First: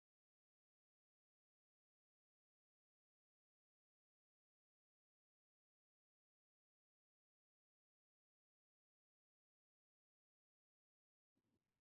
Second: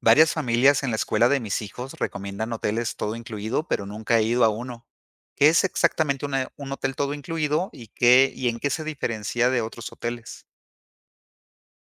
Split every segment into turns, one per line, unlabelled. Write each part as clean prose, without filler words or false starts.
Varias familias en la escuela de mis hijos recomiendan hoteles todo incluido, pero nunca he ido a uno. ¿Qué es exactamente un hotel todo incluido y qué y en qué se diferencia de otros hoteles?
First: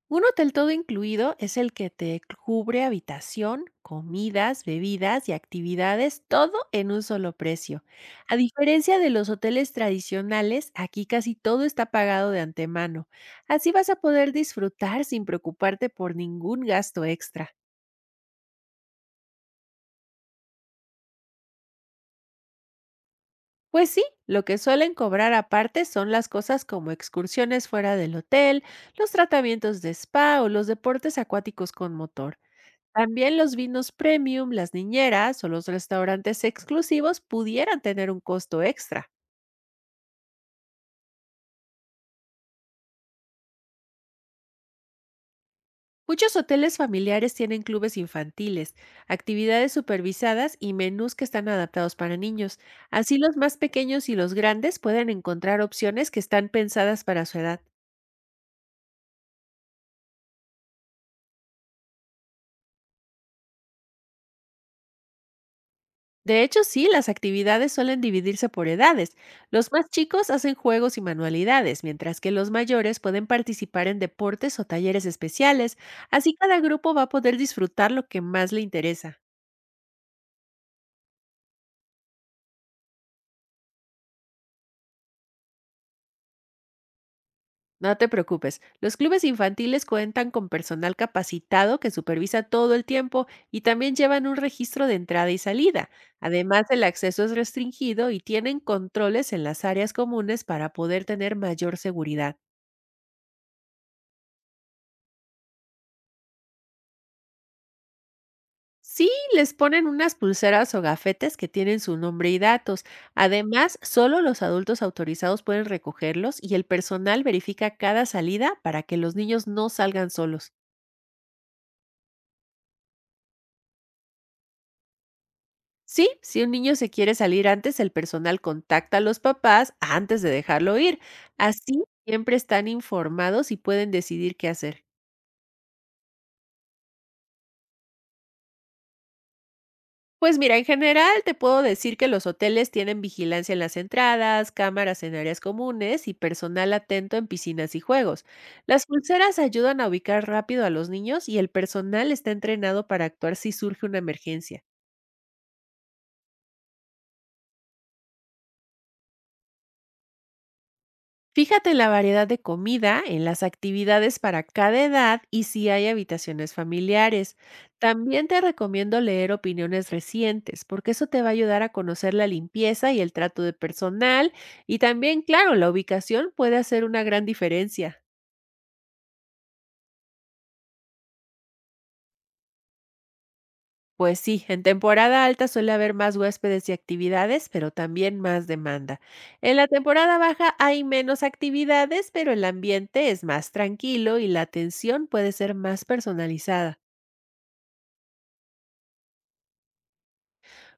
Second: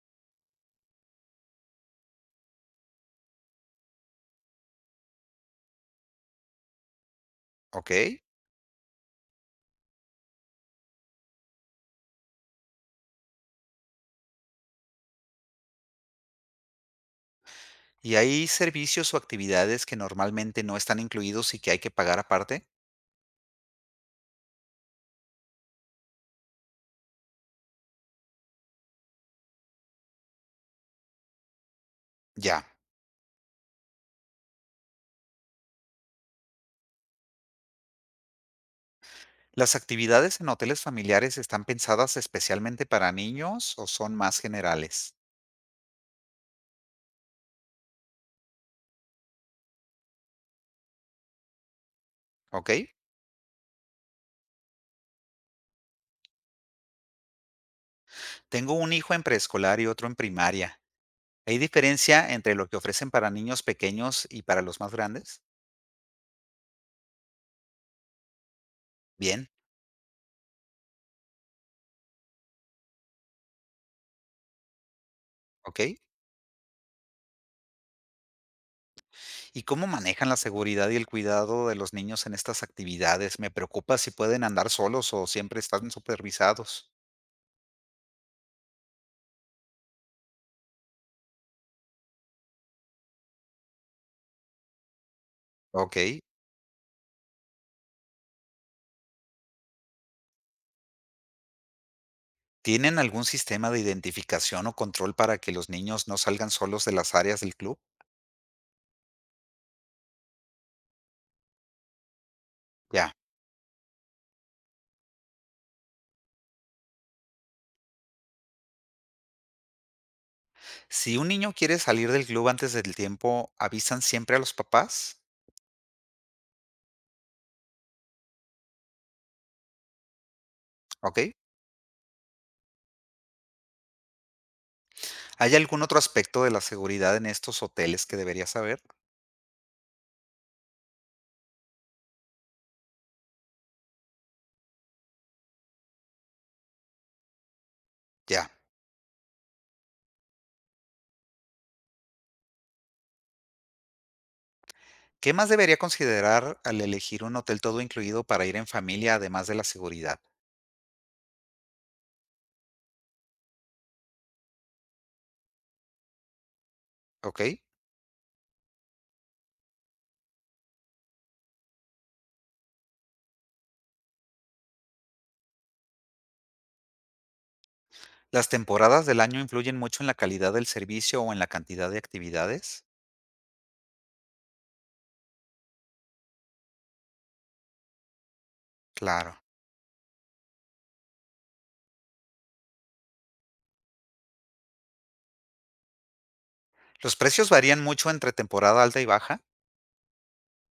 Un hotel todo incluido es el que te cubre habitación, comidas, bebidas y actividades, todo en un solo precio.
¿Ok?
A diferencia de los hoteles tradicionales, aquí casi todo está pagado de antemano. Así vas a poder disfrutar sin preocuparte por ningún gasto extra.
¿Y hay servicios o actividades que normalmente no están incluidos y que hay que pagar aparte?
Pues sí, lo que suelen cobrar aparte son las cosas como excursiones fuera del hotel, los tratamientos de spa o los deportes acuáticos con motor.
Ya.
También los vinos premium, las niñeras o los restaurantes exclusivos pudieran tener un costo extra.
¿Las actividades en hoteles familiares están pensadas especialmente para niños o son más generales?
Muchos hoteles familiares tienen clubes infantiles, actividades supervisadas y menús que están adaptados para niños.
¿Ok?
Así los más pequeños y los grandes pueden encontrar opciones que están pensadas para su edad.
Tengo un hijo en preescolar y otro en primaria. ¿Hay diferencia entre lo que ofrecen para niños pequeños y para los más grandes?
De hecho, sí, las actividades suelen dividirse por edades.
Bien.
Los más chicos hacen juegos y manualidades, mientras que los mayores pueden participar en deportes o talleres especiales.
¿Ok?
Así cada grupo va a poder disfrutar lo que más le interesa.
¿Y cómo manejan la seguridad y el cuidado de los niños en estas actividades? Me preocupa si pueden andar solos o siempre están supervisados.
No te preocupes, los clubes infantiles cuentan con personal capacitado que supervisa todo el tiempo y también llevan un registro de entrada y salida.
¿Ok?
Además, el acceso es restringido y tienen controles en las áreas comunes para poder tener mayor seguridad.
¿Tienen algún sistema de identificación o control para que los niños no salgan solos de las áreas del club?
Sí, les ponen unas pulseras o gafetes que tienen su nombre y datos.
Ya.
Además, solo los adultos autorizados pueden recogerlos y el personal verifica cada salida para que los niños no salgan solos.
Si un niño quiere salir del club antes del tiempo, ¿avisan siempre a los papás?
Sí, si un niño se quiere salir antes, el personal contacta a los papás antes de dejarlo ir.
¿Ok?
Así siempre están informados y pueden decidir qué hacer.
¿Hay algún otro aspecto de la seguridad en estos hoteles que debería saber?
Pues mira, en general te puedo decir que los hoteles tienen vigilancia en las entradas, cámaras en áreas comunes y personal atento en piscinas y juegos.
Ya.
Las pulseras ayudan a ubicar rápido a los niños y el personal está entrenado para actuar si surge una emergencia.
¿Qué más debería considerar al elegir un hotel todo incluido para ir en familia, además de la seguridad?
Fíjate en la variedad de comida, en las actividades para cada edad y si hay habitaciones familiares.
Ok.
También te recomiendo leer opiniones recientes, porque eso te va a ayudar a conocer la limpieza y el trato de personal. Y también, claro, la ubicación puede hacer una gran diferencia.
¿Las temporadas del año influyen mucho en la calidad del servicio o en la cantidad de actividades?
Pues sí, en temporada alta suele haber más huéspedes y actividades, pero también más demanda.
Claro.
En la temporada baja hay menos actividades, pero el ambiente es más tranquilo y la atención puede ser más personalizada.
¿Los precios varían mucho entre temporada alta y baja?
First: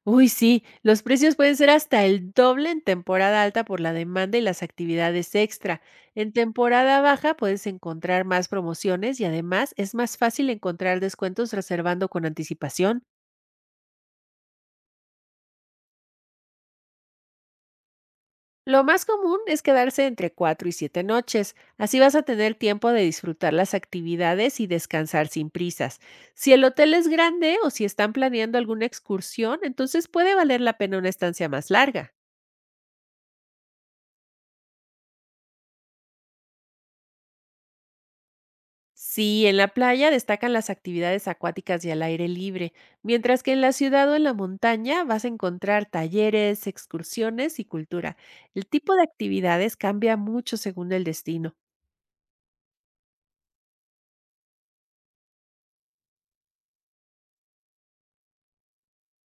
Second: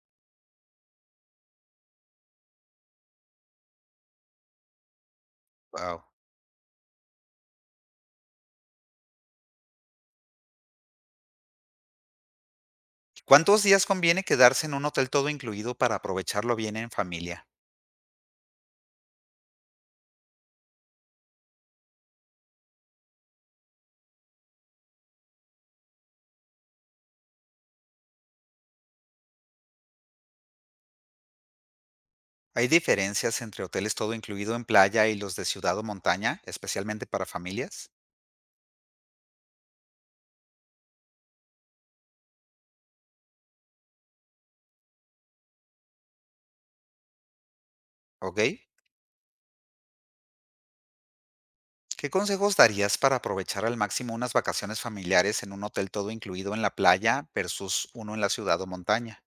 Uy, sí, los precios pueden ser hasta el doble en temporada alta por la demanda y las actividades extra.
Wow.
En temporada baja puedes encontrar más promociones y además es más fácil encontrar descuentos reservando con anticipación.
¿Cuántos días conviene quedarse en un hotel todo incluido para aprovecharlo bien en familia?
Lo más común es quedarse entre 4 y 7 noches, así vas a tener tiempo de disfrutar las actividades y descansar sin prisas. Si el hotel es grande o si están planeando alguna excursión, entonces puede valer la pena una estancia más larga.
¿Hay diferencias entre hoteles todo incluido en playa y los de ciudad o montaña, especialmente para familias?
Sí, en la playa destacan las actividades acuáticas y al aire libre, mientras que en la ciudad o en la montaña vas a encontrar talleres, excursiones y cultura.
Ok.
El tipo de actividades cambia mucho según el destino.
¿Qué consejos darías para aprovechar al máximo unas vacaciones familiares en un hotel todo incluido en la playa versus uno en la ciudad o montaña?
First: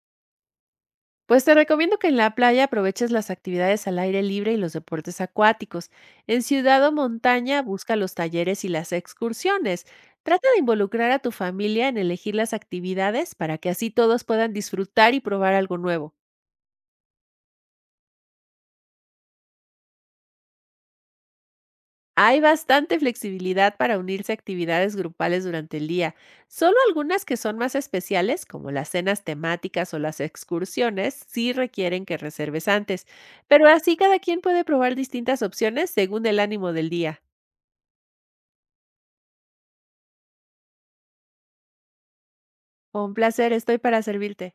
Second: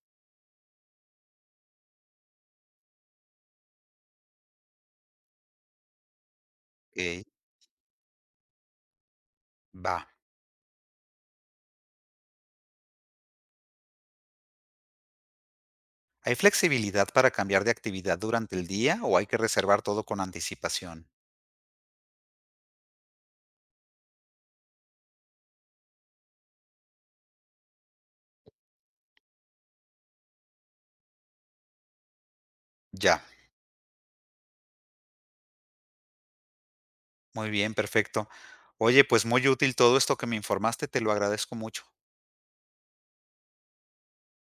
Pues te recomiendo que en la playa aproveches las actividades al aire libre y los deportes acuáticos. En ciudad o
Ok,
montaña busca los talleres y las excursiones.
va.
Trata de involucrar a tu familia en elegir las actividades para que así todos puedan disfrutar y probar algo nuevo.
¿Hay flexibilidad para cambiar de actividad durante el día o hay que reservar todo con anticipación?
Hay bastante flexibilidad para unirse a actividades grupales durante el día. Solo algunas que son más especiales, como las cenas temáticas o las excursiones, sí requieren que reserves antes.
Ya,
Pero así cada quien puede probar distintas opciones según el ánimo del día.
muy bien, perfecto. Oye, pues muy útil todo esto que me informaste, te lo agradezco mucho.
Un placer, estoy para servirte.